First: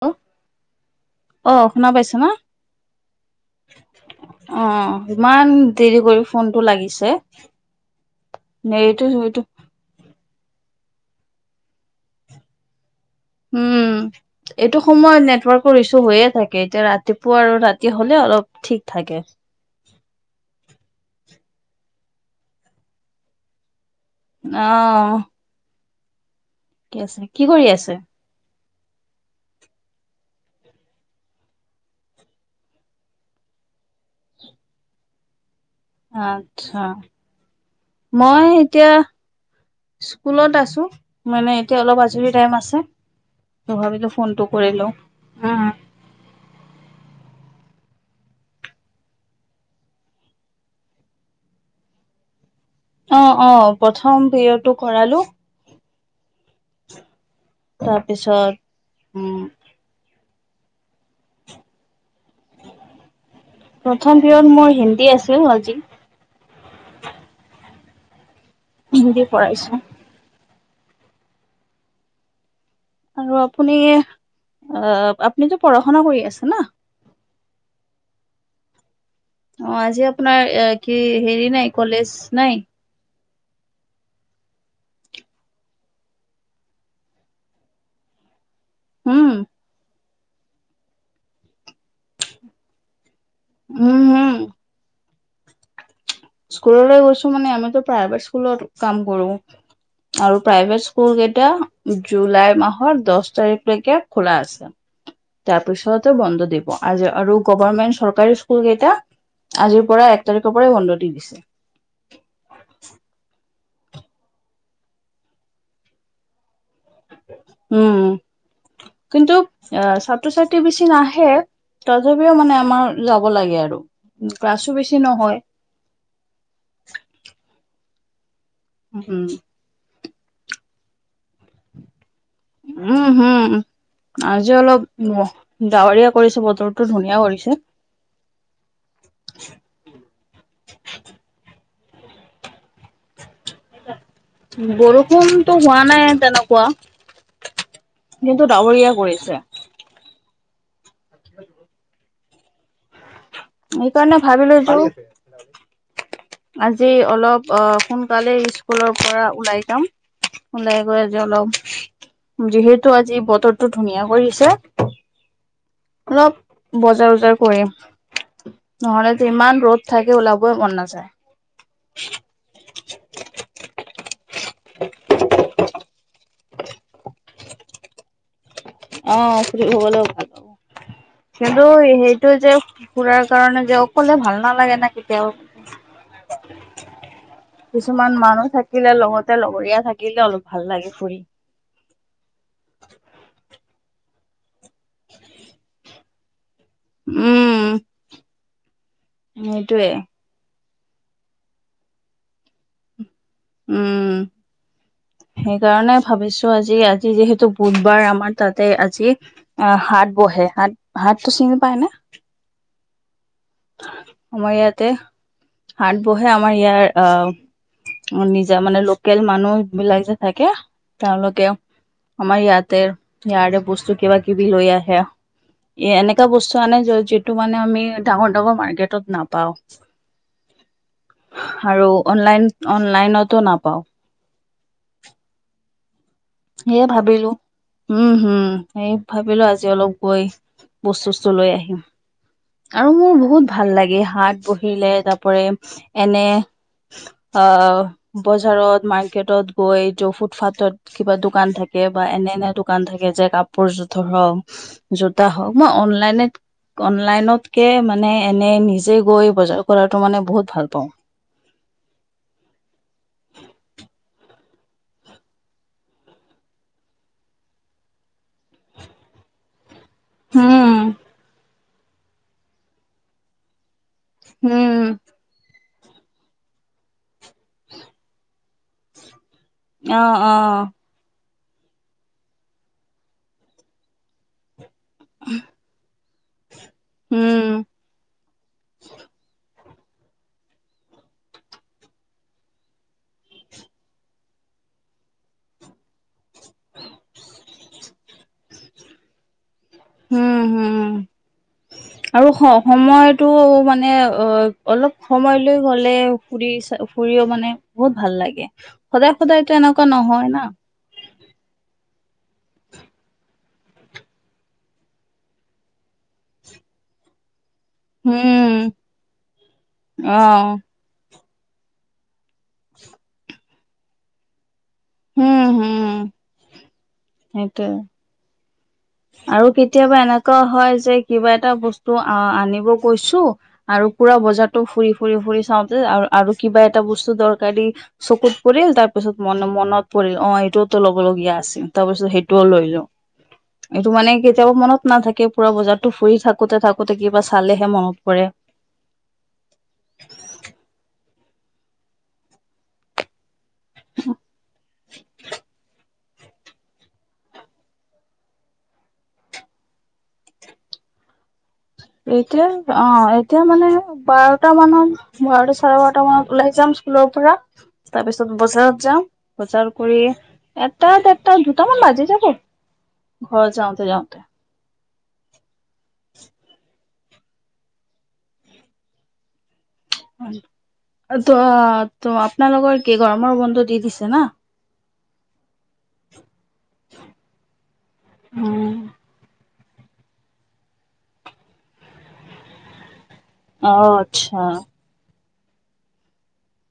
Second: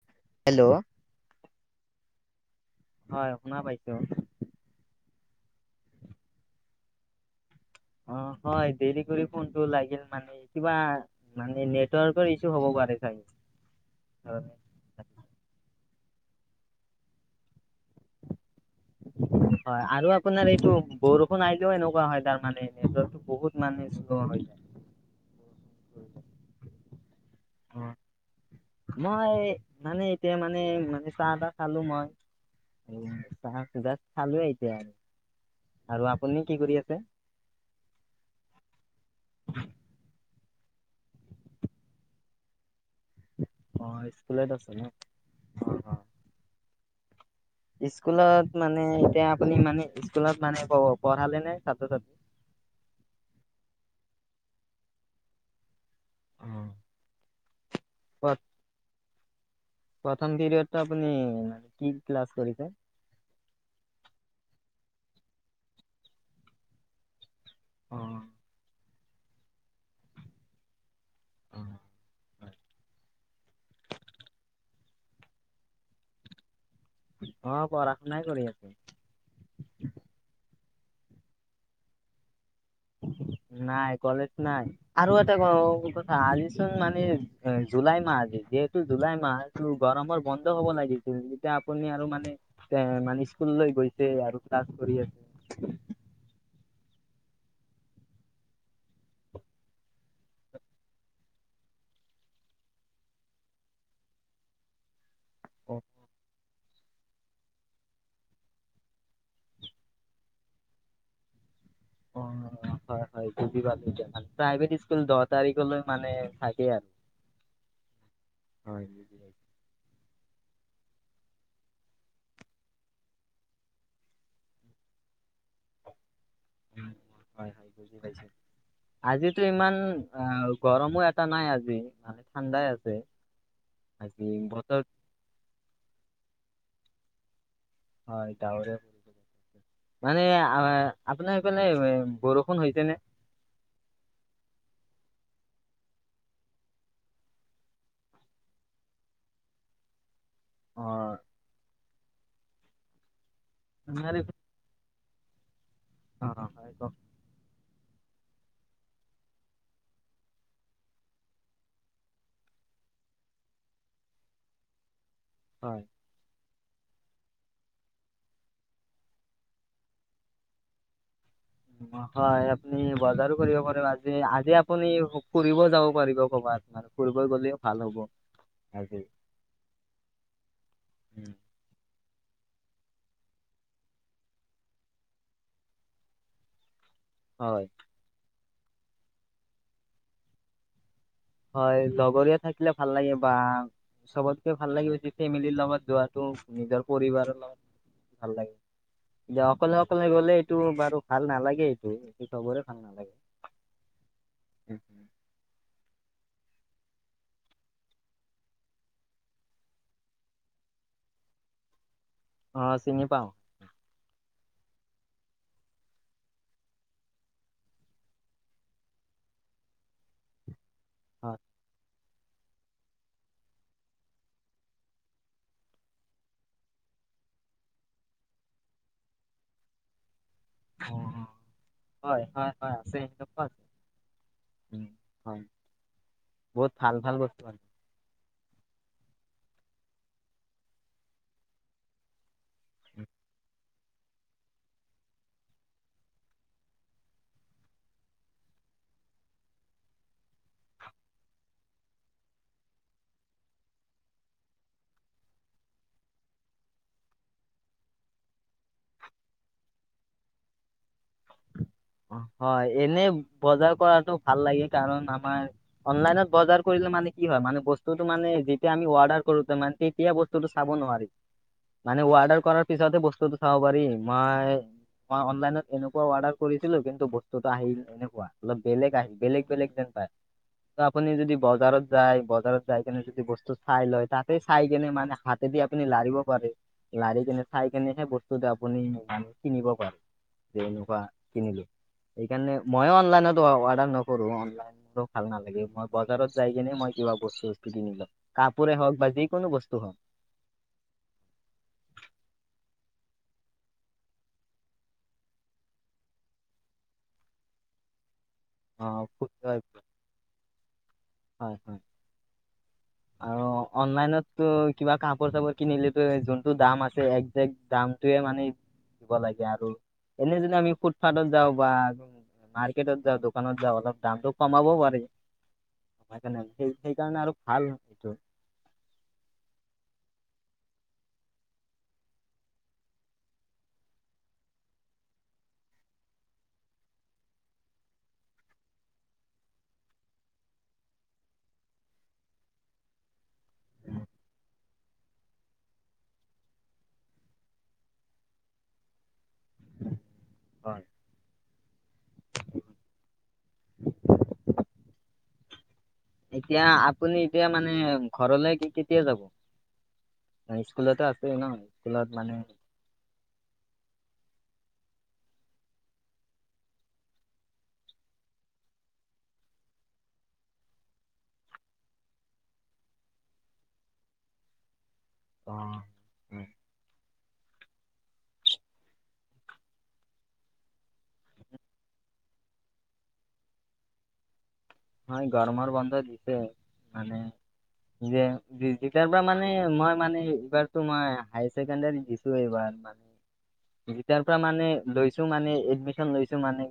Hello hello. অ' শুনা পাইছ না। হয়, শুনা পাইছো। অ ইমান দেৰি কৰি ফোনটো লাগিছে। অ' হয় এইটো দেৰি কৰি এইটো ফোনটো লাগিল মানে। কিবা মানে নেটৱৰ্কৰ ইছ্যু হ'ব পাৰে। চাগে উম, এইটো সময়ত নেটৱৰ্কৰ ইছ টো হৈয়ে থাকে এতিয়া ৰাতিপুৱা আৰু ৰাতি হ'লে অলপ ঠিক থাকে হয় আৰু আপোনাৰ এইটো বৰ নাইযেও এনেকুৱা হয় তাৰ মানে নিজৰো বহুত মানুহ অহ, কি আছে কি কৰি অ আছে। মই মানে এতিয়া মানে-মানে চাহ এটা খালো মই। [unintelligible] আৰু আপুনি কি কৰি আচ্চা আছে মই এতিয়া স্কুলত আছোঁ মানে এতিয়া অলপ আজৰি টাইম আছে। অ ভাবিলো ফোনটো স্কুলত কৰি আছে ন লও, উম। অ অ স্কুলত মানে এতিয়া আপুনি মানে স্কুলত মানে পঢ়ালে নে ছাত্ৰ ছাত্ৰী [inaudible] অ'-অ' প্ৰথম পিৰিয়ডটো কৰালো। অ তাৰপিছত, উম। প্ৰথম পিৰিয়ডটো আপুনি ক্লাছ কৰিছে? প্ৰথম পিৰিয়দ মই হিন কি আছেঅ' আজি অ হিন্দী পঢ়াইছো। অ, হয়। আৰু আপুনি অ, আপুনিতটো পঢ়া শুনা কৰি আছে ন। অ পঢ়া শুনাই কৰি আছো অ, আজি আপোনাৰ এ কি হেৰি নাই কলেজ নাই। [inaudible] নাই কলেজ নাই আৰু এটা কথা আজিচোন মানে জুলাই মাহ আজি। জুলাই উম, মাহটো গৰমৰ বন্ধ হ'ব লাগিছিল যেতিয়া আপুনি আৰু মানে এ মানে স্কুললৈ উম, গৈছে হুম। আৰু ক্লাছ কৰি আছে স্কুললৈ গৈছো মানে আমিতো প্ৰাইভেট স্কুলত কাম কৰো আৰু প্ৰাইভেট স্কুল কেইটা জুলাই মাহৰ দহ তাৰিখলৈকে খোলা আছে অ তাৰপিছত বন্ধ দিব আজি আৰু গভমেন্ট চৰকাৰী স্কুল কেইটা আজিৰ পৰা এক তাৰিখৰ পৰাই বন্ধ দি দিছে। অ হয় হয় পাল এতিয়া প্ৰাইভেট স্কুল দহ তাৰিখলৈ মানে থাকেই আৰু। উম, হয় বুজি কিন্তু পাইছো। আ ছাত্ৰ ছাত্ৰী বেছি নাহে। তথাপিও মানে আমাৰ যাব লাগে আৰু ক্লাছো বেছি নহয় [unintelligible] উম, আজিতো ইমান আ'গৰমো এটা নাই আজি মানে। ঠাণ্ডাই আছে উম উম, আজি অলপ ডাৱৰীয়া কৰিছে বতৰটো ধুনীয়া। স কৰিছে হয় ডাৱৰে, মানে আপোনাৰ সিফালে এএ বৰষুণ হৈছে নে? বৰষুণতো হোৱা নাই তেনেকুৱা কিন্তু ডাৱৰীয়া কৰিছে। অ আমাৰ সেইকাৰণে এইফা ভাবিলো যো অ হয় আজি কওক অলপ অ সোনকালে স্কুলৰ পৰা ওলাই যাম। ওলাই গৈ আজি অলপ যিহেতু আজি বতৰটো ধুনীয়া কৰিছে। হয়। অলপ বজাৰ চজাৰ কৰিম, নহলে যিমান ৰ'দ থাকে ওলাবই মন নাযায়। হয় আপুনি বজাৰো কৰিব পাৰিব আজি। আজি আপুনি ফুৰিব যাব পাৰিব। ক'বা তাৰ ফুৰিব গলেও ভাল হ'ব আজি অ, ফুৰিব গ'লেও ভাল হ'ব উম, কিন্তু এইটো যে খুৰাৰ কাৰণে যে অকলে ভাল নালাগে নেকি তেওঁ। হয় কিছুমান মানুহ থাকিলে লগতে লগৰীয়া থাকিলে অলপ ভাল লাগে ফুৰি। হয় লগৰীয়া থাকিলে ভাল লাগে বা চবতকে ভাল লাগিব যে ফেমিলিৰ লগত যোৱাটো নিজৰ পৰিবাৰৰ লগত ভাল লাগে তে অকলে সেইটোৱে অকলে গলে এইটো বাৰু ভাল নালাগে এইটো এইটো চবৰে ভাল নালাগে উম সেইকাৰণে ভাবিছো আজি আজি যিহেতু বুধবাৰ আমাৰ তাতে আজি অ, হাট বহে হাট হাট টোচি চিনি পায়নে? অ, চিনি পাওঁ। আমাৰ ইয়াতে হাট বহে আমাৰ ইয়াৰ আহ নিজা মানে লোকেল মানুহ বিলাক যে থাকে হয়। তেওঁলোকে আমাৰ ইয়াতে ইয়াৰে বস্তু কিবা কিবি লৈ আহে। এ এনেকুৱা বস্তু আনে যিটো মানে আমি ডাঙৰ ডাঙৰ মাৰ্কেটত নাপাও। আৰু হয়, অনলাইন হয়, হয়, আছে সেনেকুৱা অনলাইনতো আছে নাপাওঁ উম হয়। বহুত সেয়ে ভাল ভাল ভাবিলো বস্তু আছে। উম হম। সেই ভাবিলো আজি অলপ গৈ বস্তু ব্তু লৈ আহিম। আৰু মোৰ বহুত ভাল লাগে হাত বহিলে তাৰপৰে এনে, অ' বজাৰত মাৰ্কেটত গৈ য ফুটপাথত কিবা দোকান থাকে বা এনে এনে দোকান থাকে যে কাপোৰ জোথৰ হওক জোতা হওক বা, অনলাইনেত, অনলাইনতকে মানে এনে নিজে গৈ বজাৰ কৰাতটো মানে বহুত ভাল পাওঁ হয় এনেই বজাৰ কৰাতটো ভাল লাগে কাৰণ আমাৰ অনলাইনত বজাৰ কৰিলে মানে কি হয় মানে বস্তুতটো মানে যেতিয়া আমি অৰ্ডাৰ, কৰো মানে তেতিয়া বস্তুতটো চাব উম, নোৱাৰি মানে ৱৰ্ডাৰ কৰাৰ পিছতহে বস্তুতটো চাব পাৰিম। মই উম, মই অনলাইনত এনেকুৱা অৰ্ডাৰ কৰিছিলো কিন্তু বস্তুতটা আহিল এনেকুৱা, অলপ বেলেগ আহ বেলেগ বেলেগ যেন পায় অ', অ', ত আপুনি যদি, বজাৰত যায় বজাৰত যায় কি যদি বস্তু চাই লয় ততে চাই, কেনে মানে হাতেদি আপুনি লাৰিব পাৰে লাৰি উম, কেনে চাই কিনে সেই বস্তুটো আপুনি মানে কিনিব প যে এনেকুৱা কিনিলো সেইকাৰণে মই অনলাইনত অৰ্ডাৰ নকৰো অনলাইন মোৰো ভাল নালাগে মই বজাৰত যাই কিনে মই, কিবা বস্তু বস্তু কিনিলও কাপোৰে হওক বা যিকোনো বস্তু হওক হম হম আৰু সময়ত, তটো মানে অ অলপ সময় লৈ গ'লে ফুৰি চ ফুৰিও মানে বহুত ভাল লাগে। অ সদায় খুব সদায়তো হয় এনেকুৱা নহয় না হয় হয়। আৰু অনলাইনতো কিবা কাপোৰ চাপোৰ কিনিলেতো যোনতটো দাম আছে এক, যে জামটয়ে মানে উম দিব লাগে আৰু অ এনে যনে আমি ফুটপাথত যাওঁ বা মাৰ্কেটত যাওঁ দোকানত যাওঁ অলপ দামটো কমাবও পাৰি। হম হম সেইকাৰণে আৰু ভাল, সেইটোয়ে এইটো আৰু কেতিয়াবা এনেকুৱা হয় যে কিবা এটা বস্তু আহ আনিব কৈছো আৰু বজ ফু ফু ফু চাতে আৰু কিবা এটা বস্তু দৰকাৰ চকুত পৰিল, তাৰ পিছত ম মনত পৰিল অ এইটোওতো ল'ব লগগীয়া আছিল তাৰ পিছত সেইটোও লৈ লো, উ এইটো মানে কেতিয়াবা মনত নাথাকে পুৰা বজাৰতো ফুৰি থাকোতে থাকোতে কিবা চালেহে মনত পৰে, হয় [inaudible] এতিয়া আপুনি এতিয়া মানে ঘৰলে কি কেতিয়া যাব। ন সকুলতে আছে ন স্কুলত মানে এতিয়া অ' এতিয়া মানে বাৰটা মানত বাৰ চাৰে বাৰটা মানত ওলাই যাম স্কুলৰ পৰা তাৰ পিছত বজাৰত যাম বজাৰ কৰি এটা দেৰটা দুটামান বাজে যাব ঘৰ যাওঁতে যাওঁতে, অ' উ হয় ত ত আপোনালোকৰ কি গৰমৰ বন্ধু দি দিছে না হয় গৰমৰ বন্ধ দিছে উম, মানোৰ পৰা মানে মান মই মানে এইবাৰতো মই হায় ছেকেণ্ডাৰী দিছো এইবাৰ মানে, অ গীতাৰ আচ্ছা পৰা মানে লৈ মানে এডমিশন লৈছো মানে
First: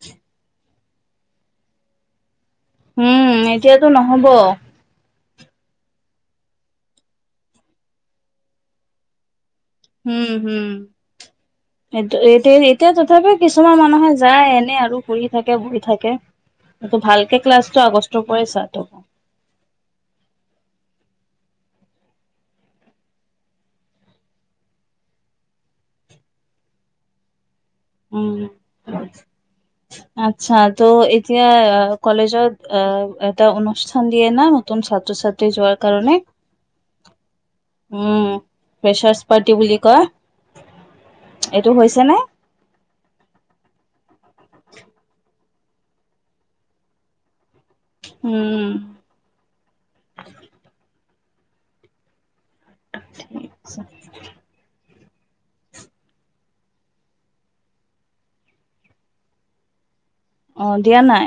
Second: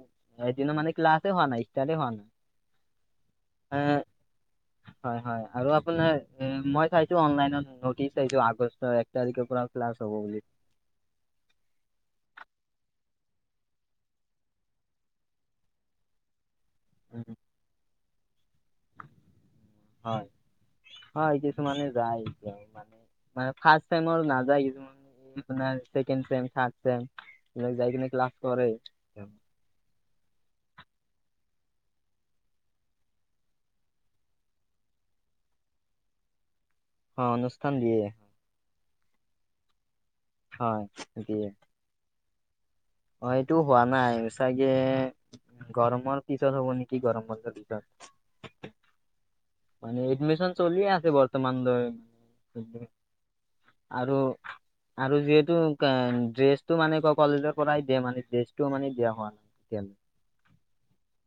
এদিন মানে ক্লাছ হোৱা নাই ষ্টাৰ্ট হোৱা নাই উম এ এতিয়াতো নহব, হয় হয় আৰু আপোনাৰ এ মই চাইছো অনলাইনত নটিচ চাইছো আগষ্টৰ এক তাৰিখৰ পৰা ক্লাছ হ'ব উম বুলি। হমটো এতি এতিয়া তথাপি কিছুমান মানুহে যায় এনে আৰু ঘুৰি থাকে বৈ থাকে। কি উম, ভালকে ক্লাছটো আগষ্টৰ পৰা চাই থকা হয়। হয় কিছুমানে যায় এ মানে ম ফাৰ্ষ টাইম নাযায় কিছুমানে, আপোনাৰছেকেম থাৰ্ডম, উম আচ্ছা ত এতিয়া কলেজত অহ, এটা অনুষ্ঠান দিয়ে না নতুন ছাত্ৰ-ছাত্ৰী যোৱাৰ কাৰণে। অ', অনুষ্ঠান দিয়ে। প্ৰেছছপাৰ্টি বুলি, হয় দ দিয়ে। এইটো হৈছে নে অ' এইটো হোৱা নাই চাগে গৰমৰ পিছত হ'ব নেকি গৰম প পিছ উম মানে এডমিচন চলিয়ে আছে বৰ্তমান ধৰ মান, আৰু আৰু যিহেতু ড্ৰেছটো মানে ক কলেজৰ, পৰাই দিয়ে মানে ডছটোও মানে দিয়া হোৱা নাই তেতিয়া অ' দিয়া নাই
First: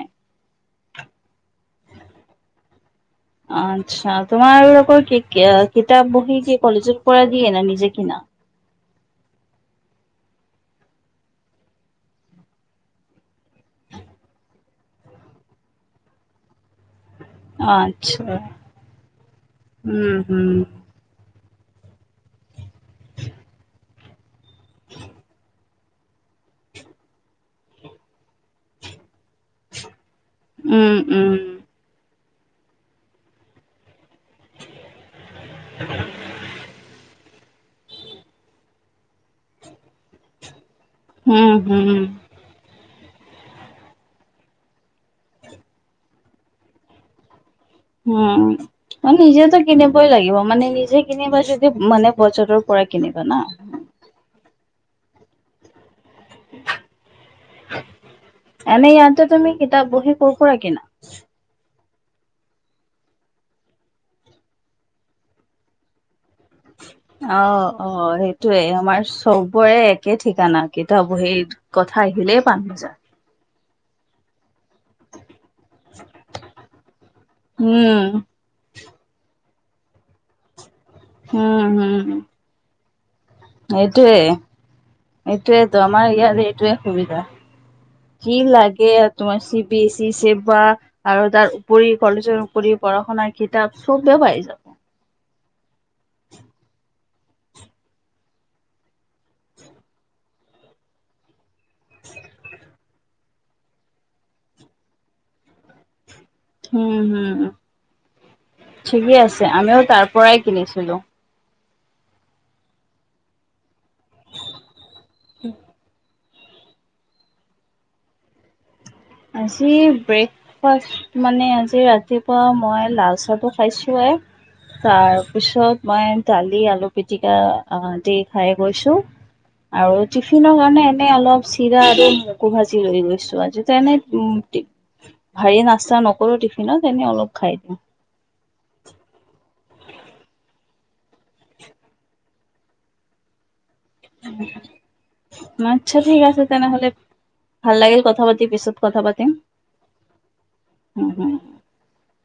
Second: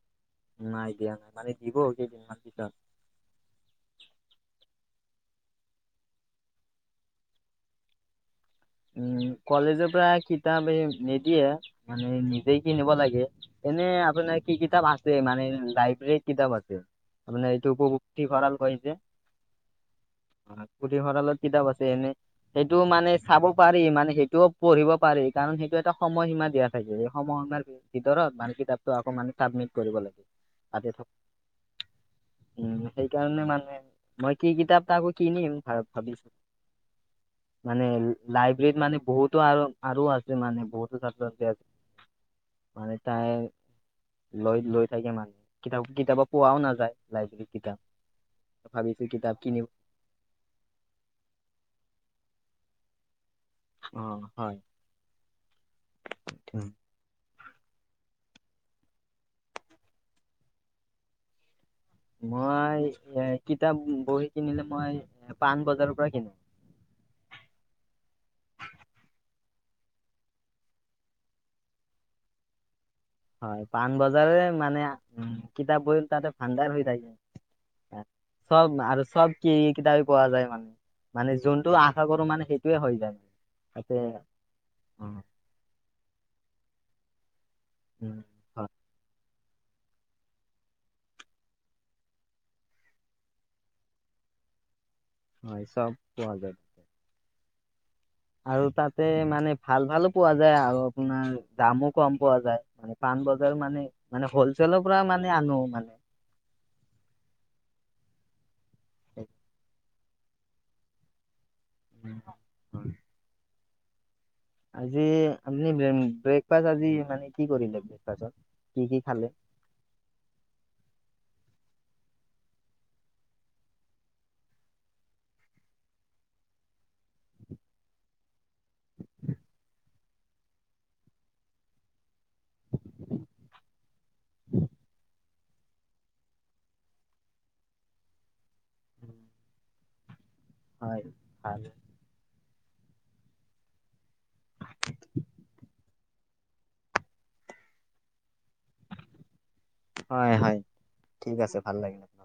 ন ন দিয়া নাই মানে দিব কেইদিনমান পিছত আচ্ছা তোমাৰ ৰৰ কি কি কিতাপ বহি কি কলেজত পঢ়া দিয়ে ন নিজে কিনা? উম কলেজৰ পৰা কিতাপ নিদিয়ে মানে নিজে কিনিব লাগে এনে আপোনাৰ কি কিতাপ আছে মানে লাইব্ৰেৰীৰ কিতাপ আছে। তাৰ মমানে এইটো উপুক্তি আচ্ছা সঁৰাল হৈছে উম উম ভঁৰালত, কিতাপ আছে এনে সেইটো মানে চাব পাৰি মানে সেইটোও পঢ়িব পাৰি কাৰণ সেইটো এটা সময়সীমা দিয়া থাইে এই সময়সীমাৰ ভিতৰত বান কিতাপটো আকৌ মানে চাবিট কৰিব লাগে তা উম থ উম উ সেইকাৰণে মানে, মই কি কিতাপ এ আকৌ কিনিম ভ ভাবিছো মানে লাইব্ৰেৰীত মানে বহুতো আৰু আৰু আছে মানে বহুতো ছাত্ৰ-ছাত্ৰী উম আছে, হম মানে তাই লৈ লৈ থাকে মানুহে কিতাপ কিতয়া পোৱাও নাযায় লাইব্ৰেৰীত কিতাপ উম ম ভাবিছো কিতাপ নিজেতেতো কিনিব কিনিবই লাগিব মানে নিজে কিনিবা যদি মানে বজৰৰ অ' হয়। উম। এনে ইয়তে তুমি কিতাপ-বহী ক'ৰ পৰা কিনা? মই এ কিতাপ-বহী কিনিলে মই পাণবজাৰৰ পৰা কিনো। অ', অ', সেইটোৱে। আমাৰ চবৰে একে ঠিকনা কিতপ-বহী কথ খাই আহিলেই পা বজাৰ। হয়। পাণবজাৰে মানে, উম। কিতাপ-বহী ততে ভাণ্ডাৰ হৈ যায়, উম উম চব আৰু চব কি কিতাপে পোৱা যায় মানে। মানে যোনটো আশা কৰো মানে সেইটোয়ে হৈ যায়। তাতে এইটোৱে, উম এইটোৱেইতো আমাৰ ইয়াৰ এইটোৱে সুবিধা। উম কি হয় লাগে আৰু তোমাৰ C B S E, Seva আৰু তাৰ উপৰি কলেজৰ উপৰি পঢ়া-শুনা কিতাপ চবে পাই যা হয়, চব পোৱা যায়। আৰু তাতে মানে ভাল-ভালো পোৱা যায় আৰু আপোনাৰ দামো কম পোৱা যায়। পাণবজাৰ মানে, মানে হ'লচেলৰ পৰা মানে আনো মানে। উম, হম, উম, ঠিকেই আছে, আমিও তাৰ পৰাই কিনিছিলো। [unintelligible] আজি আপনি ব্ৰক-ব্ৰেকফাষ্ট আজি মানে কি কৰিলে ব্ৰেকফাত? আজি ব্ৰেকফাষ্ট মানে আজি [unintelligible] ৰাতিপুৱা মই লাল চাহটো খাইছোৱেই তাৰপিছত মই দালি, আলু পিতিকা দি খাই গৈছো আৰু টিফিনৰ কাৰণে এনে অলপ চিৰা আৰু মগু ভাজি লৈ গৈছো। আজি তেনে উম, টিফি ভাৰী নাস্তা নকৰো টিফিনত, এনে অলপ খাই দিওঁ। হয় ভাই আচ্ছা ঠিক আছে তেনেহলে ভাল লাগিল কথা বা পিছত কথা পাতিম হয় হয় হম হম ঠিক আছে ভাল লাগিল। আপোনাৰ লগত।